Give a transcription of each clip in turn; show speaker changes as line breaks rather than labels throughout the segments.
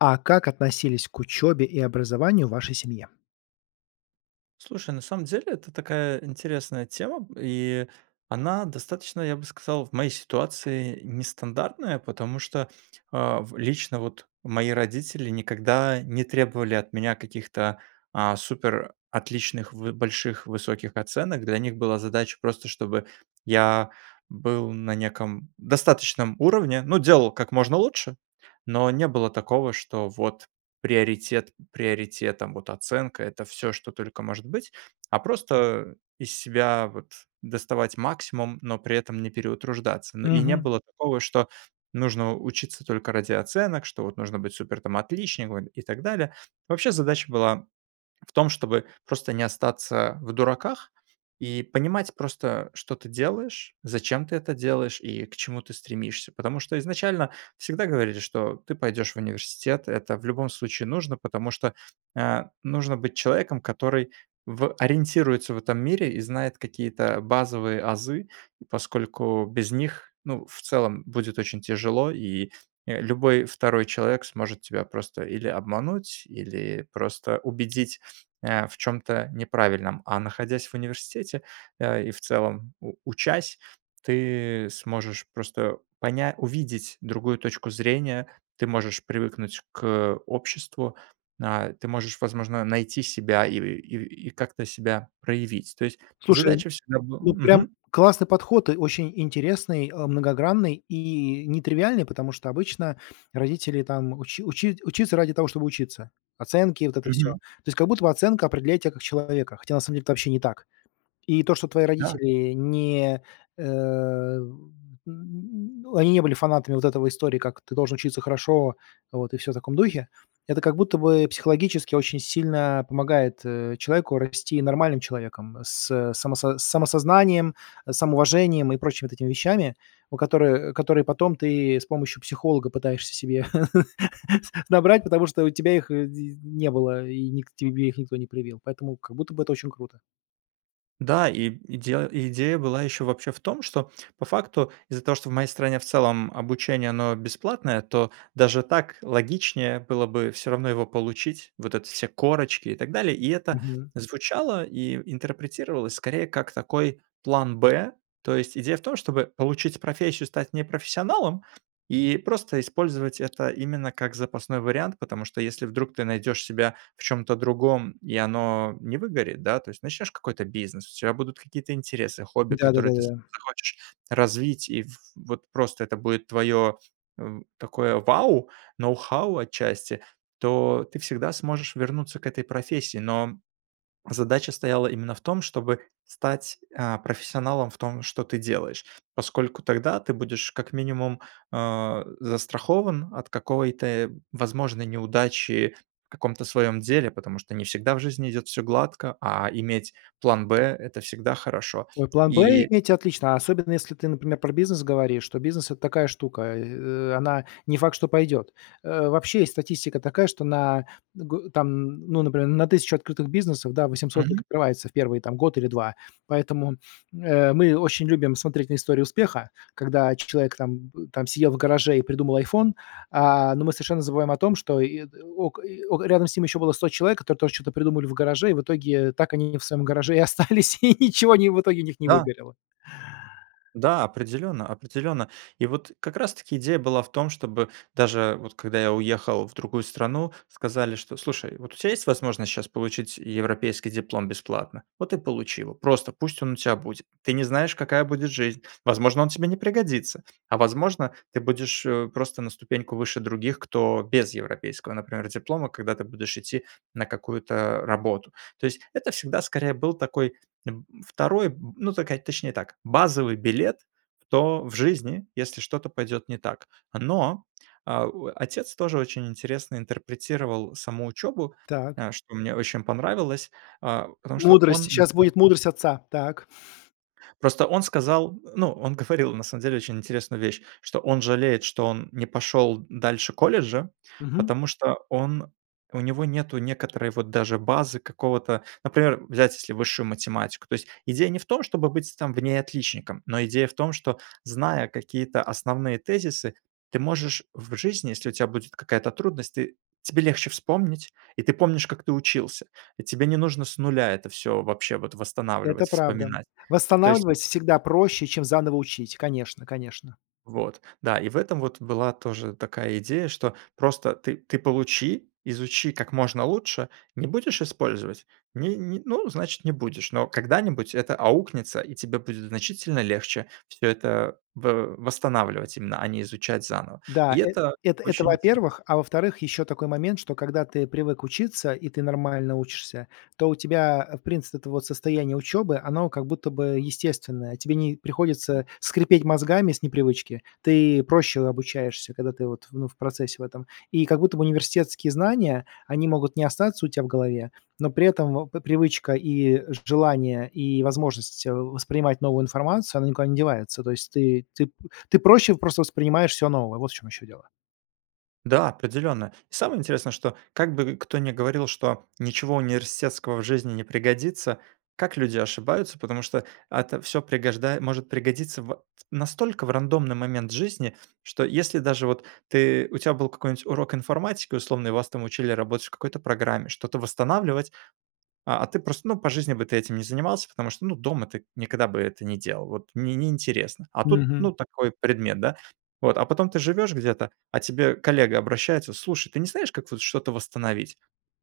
А как относились к учёбе и образованию в вашей семье?
Слушай, на самом деле это такая интересная тема, и она достаточно, я бы сказал, в моей ситуации нестандартная, потому что, а, в лично вот мои родители никогда не требовали от меня каких-то, а, супер отличных в больших, высоких оценок. Для них была задача просто, чтобы я был на неком достаточном уровне, ну делал как
[unintelligible]
можно лучше, но не было такого, что вот приоритет приоритетом, вот оценка- это всё, что только может быть, а просто из себя вот доставать максимум, но при этом не переутруждаться. Но и не
Мгм.
было такого, что нужно учиться только ради оценок, что вот нужно быть супер там отличником и так далее. Вообще, задача была в том, чтобы просто не остаться в дураках и понимать просто, что ты делаешь, зачем ты это делаешь и к чему ты стремишься. Потому что изначально всегда говорили, что ты пойдёшь в университет. Это в любом случае нужно, потому что, а, нужно быть человеком, который в ориентируется в этом мире и знает какие-то базовые азы, поскольку без них, ну, в целом, будет очень тяжело, и, э, любой 2 человек сможет тебя просто или обмануть, или просто убедить, а, в чем-то неправильном. А находясь в университете, э, и, в целом, у учась, ты сможешь просто поня увидеть другую точку зрения. Ты можешь привыкнуть к обществу, а, ты можешь, возможно, найти себя и и и как-то себя проявить. То есть
Слушай,
задача всегда был
ну прям
Мгм.
классный подход, э, очень интересный, а, многогранный и нетривиальный, потому что обычно родители там учи учи учится ради того, чтобы учиться. Оценки, вот это всё.
Мгм.
То есть, как будто оценка определяет тебя как человека, хотя на самом деле это вообще не так. И то, что твои
Да!
родители не, э, эн они не были фанатами вот этого истории, как ты должен учиться хорошо, вот, и всё в таком духе. Это как будто бы психологически очень сильно помогает, э, человеку расти нормальным человеком, с само с самосознанием, с самоуважением и прочими вот этими вещами, у которы которые потом ты с помощью психолога пытаешься себе набрать, потому что у тебя их, э, дз не было, и ник тебе их никто не привил. Поэтому как будто бы это очень круто.
Да, и идела идея была еще вообще в том, что, по факту, из-за того, что в моей стране, в целом, обучение оно бесплатное, то даже так логичнее было бы всё равно его получить, вот эти все корочки и так далее, и это
Мгм.
звучало и интерпретировалось скорее как такой план "Б". То есть идея в том, чтобы получить профессию, стать не профессионалом и просто использовать это именно как запасной вариант. Потому что, если вдруг ты найдёшь себя в чём-то другом, и оно не выгорит, да, то есть начнёшь какой-то бизнес, у тебя будут какие-то интересы, хобби,
Да, да-да,
которые ты с
да-да.
захочешь развить, и в вот просто это будет твоё, м, такое вау, ноу-хау, отчасти, то ты всегда сможешь вернуться к этой профессии, но задача стояла именно в том, чтобы стать, а, профессионалом в том, что ты делаешь. Поскольку тогда ты будешь как минимум, а, застрахован от какой-то возможной неудачи в каком-то своём деле, потому что не всегда в жизни идёт всё гладко, а иметь план "Б" это всегда хорошо.
Ой, план "Б"
И
иметь- отлично, особенно если ты, например, про бизнес говоришь, то бизнес это такая штука, э, она не факт, что пойдет. Э, вообще, есть статистика такая, что на дг там, н ну, например, на 1000 открытых бизнесов, да, 800
Мгм.
закрывается в 1, там, год или 2, поэтому, э, мы очень любим смотреть на истории успеха, когда человек там, м, там сидел в гараже и придумал iPhone, а, но мы совершенно забываем о том, что и ок и о рядом с ними было еще 100 человек, которые тоже чё-то придумали в гараже, и в итоге так они в своем гараже и остались, и ничего они в итоге у них не
Да!
выгорело.
Да, определенно, определенно, и вот как раз таки идея была в том, чтобы даже вот, когда я уехал в другую страну, сказали, что: "Слушай, вот у тебя есть возможность сейчас получить европейский диплом бесплатно, вот и получи его, просто пусть он у тебя будет." Ты не знаешь, какая будет жизнь, возможно, он тебе не пригодится, а возможно, ты будешь, э, просто на ступеньку выше других, кто без европейского, например, диплома, когда ты будешь идти на какую-то работу. То есть это всегда, скорее, был такой б 2 б ну, така точнее так, базовый билет в то в жизни, если что-то пойдет не так. Но, а, о отец тоже очень интересно интерпретировал саму учебу,
Так.
а, что мне очень понравилось, а, потому что
Мудрость!
он.
Сейчас будет
[unintelligible]
мудрость отца. Так.
Просто он сказал, ну, он говорил, на самом деле, очень интересную вещь, что он жалеет, что он не пошел дальше колледжа,
Мгм.
потому что он, у него нету некоторой вот даже базы какого-то. Например, взять если высшую математику. То есть идея не в том, чтобы быть там в ней отличником, но идея в том, что, зная какие-то основные тезисы, ты можешь в жизни, если у тебя будет какая-то трудность, ты тебе легче вспомнить, и ты помнишь, как ты учился. И тебе не нужно с 0 это всё вообще вот
Это
восстанавливать,
правда!
вспоминать, то есть у
Восстанавливать
тебя
всегда проще, чем заново учить, конечно, конечно.
Вот. Да, и в этом вот была тоже такая идея, что просто ты ты получи, изучи как можно лучше, не будешь использовать, ни ни, ну, значит, не будешь, но когда-нибудь это аукнется, и тебе будет значительно легче всё это в восстанавливать именно, а не изучать заново.
Да,
И
э,
это
это это
очень интересно.
во-первых, а во-вторых, еще такой момент, что, когда ты привык учиться, и ты нормально учишься, то у тебя, э, в принципе, это вот состояние учебы- оно как будто бы естественное. Тебе не приходится скрипеть мозгами с непривычки. Ты проще обучаешься, когда ты вот, ну, в процессе в этом. И как будто бы университетские знания, они могут не остаться у тя в голове, но при этом в п привычка и желание, и возможность воспринимать новую информацию, она никуда не девается. То есть ты ты ты проще просто воспринимаешь всё новое, вот в чем еще дело.
Да, определенно. Самое интересное, что как бы кто ни говорил, что ничего университетского в жизни не пригодится, как люди ошибаются. Потому что это ат всё пригожда может пригодиться в настолько в рандомный момент жизни, что если даже вот ты, у тя был какой-нибудь урок информатики условно и вас учили работать в какой-то программе, что-то восстанавливать, а, а ты просто, ну, по жизни бы ты этим не занимался. Потому что, ну, дома ты никогда бы это не делал, вот не не интересно, а тут, ну,
Мгм.
такой предмет, да? Вот. А потом ты живешь где-то, а к тебе коллега обращается: "Слушай, ты не знаешь, как вот что-то восстановить?"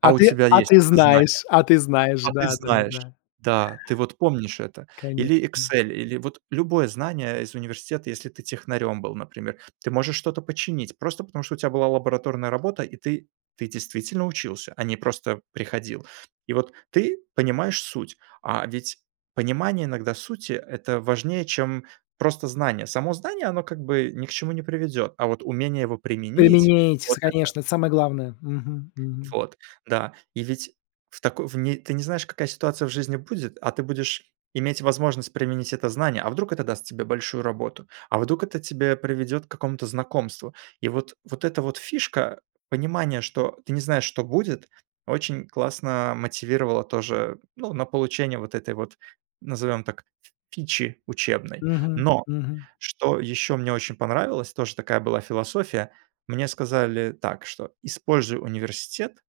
А
А у
ты
тебя
а
есть
ты
это знание.
знаешь а ты знаешь,
А ты знаешь.
да-да-да.
Да, ты вот помнишь это. Или
Конечно.
Excel, или вот любое знание из университета, если ты технарем был, например. Ты можешь что-то починить просто потому, что у тебя была лабораторная работа и ты ты действительно учился, а не просто приходил. И вот ты понимаешь суть, а ведь понимание, иногда, сути- это важнее, чем просто знание. Само знание, оно как бы ни к чему не приведет, а вот умение его применить-
Применяетесь,
вот это
конечно, это самое главное. Мгм, мгм.
Вот. Да. И ведь в тако в не ты не знаешь, какая ситуация в жизни будет, а ты будешь иметь возможность применить это знание. А вдруг это даст тебе большую работу, а вдруг это тебя приведет к какому-то знакомству. И вот, вот эта вот фишка, понимание, что ты не знаешь, что будет, очень классно мотивировало тоже, ну, на получение вот этой вот, назовем так, ф фичи учебной.
Мгм,
Но,
мгм.
что еще мне очень понравилось, тоже такая была философия, мне сказали так что: "Используй университет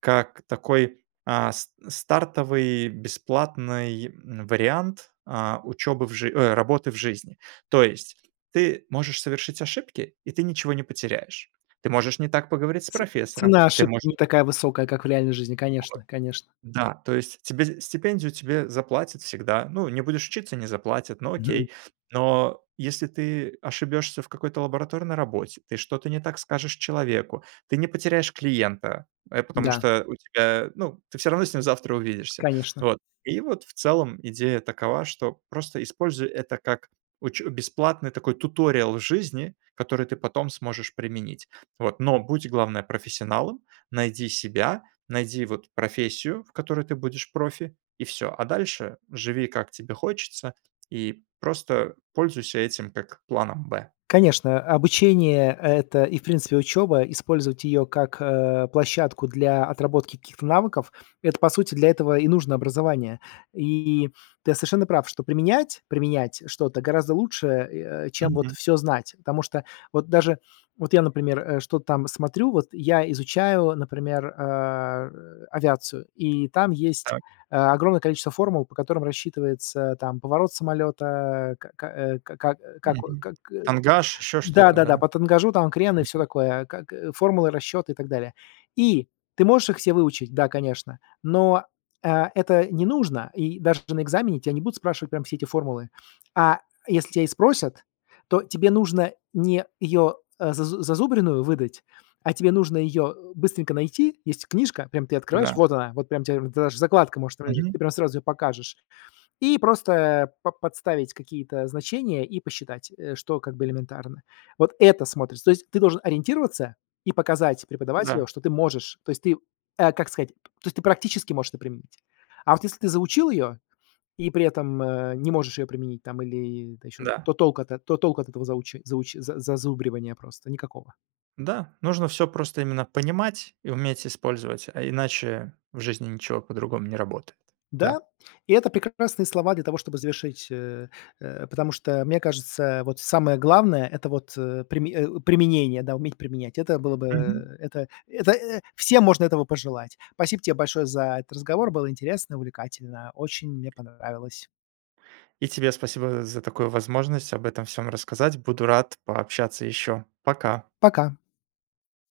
как такой, а, с стартовый бесплатный, м, вариант, э, учебы в жи ой, работы в жизни". То есть, ты можешь совершить ошибки, и ты ничего не потеряешь. Ты можешь не так поговорить с
Ц
профессором,
цена
ты
ошибки
можешь
не такая высокая, как в реальной жизни, конечно, конечно.
Да, то есть, тебе стипендию тебе заплатят всегда. Ну, не будешь учиться- не заплатят, ну, окей. Но если ты ошибешься в какой-то лабораторной работе, ты что-то не так скажешь человеку- ты не потеряешь клиента, э, потому
Да.
что у тебя ну, ты всё равно с ним завтра увидишься.
Конечно.
Вот. И вот в целом идея такова, что просто используй это как уч бесплатный, такой, туториал в жизни, который ты потом сможешь применить. Вот. Но будь, главное, профессионалом, найди себя, найди, вот, профессию, в которой ты будешь профи, и всё. А дальше живи, как тебе хочется, и просто пользуйся этим как планом Б.
Конечно, обучение- это и в принципе учеба. Использовать ее как, э, площадку для отработки каких-то навыков, это, по сути, для этого и нужно образование. И ты совершенно прав, что применять, применять что-то гораздо лучше, э, чем вот
Мгм.
всё знать. Потому что вот даже, вот я, например, э, что-то там смотрю, вот я изучаю, например, а, э, авиацию, и там есть
Так.
э, огромное количество формул, по которым рассчитывается, там, поворот самолета, к к э, ка как, как,
Мгм.
как,
Тангаж, еще что-то,
да-да-да,
да?
по тангажу, там, крен и всё
Мгм.
такое, как, э, формулы расчета и так далее. И ты можешь их все выучить, да, конечно, но, э, это не нужно. И даже на экзамене тя не будут спрашивать прям все эти формулы. А если тебя и спросят, то тебе нужно не ее, а, зазу зазубренную выдать, а тебе нужно ее быстренько найти. Есть книжка, прям ты открываешь,
Да.
вот она, вот прям тебе д даже закладка может там лежать,
Мгм.
ты прям сразу ее покажешь, и просто па подставить какие-то значения и посчитать, э, что как бы элементарно. Вот это смотрится. То есть ты должен ориентироваться и показать преподавателю,
Да.
что ты можешь. То есть ты, э, как сказать, то есть, ты практически можешь это применить. А вот если ты заучил ее и при этом, э, не можешь ее применить, там или это еще,
Да.
то толку от это то толку от этого зауч зауч зазубривания просто никакого.
Да, нужно всё просто именно понимать и уметь использовать, а иначе в жизни ничего по-другому не работает.
Да,
Да.
и это прекрасные слова для того, чтобы завершить, э, э, потому что мне кажется, э, вот, самое главное- это вот, э, приме о, применение, да, уметь применять. Это было бы
Мгм.
это это всем можно этого пожелать. Спасибо тебе большое за этот разговор, было интересно, увлекательно, очень мне понравилось.
И тебе спасибо з за такую возможность об этом всём рассказать, буду рад пообщаться ещё. Пока!
Пока.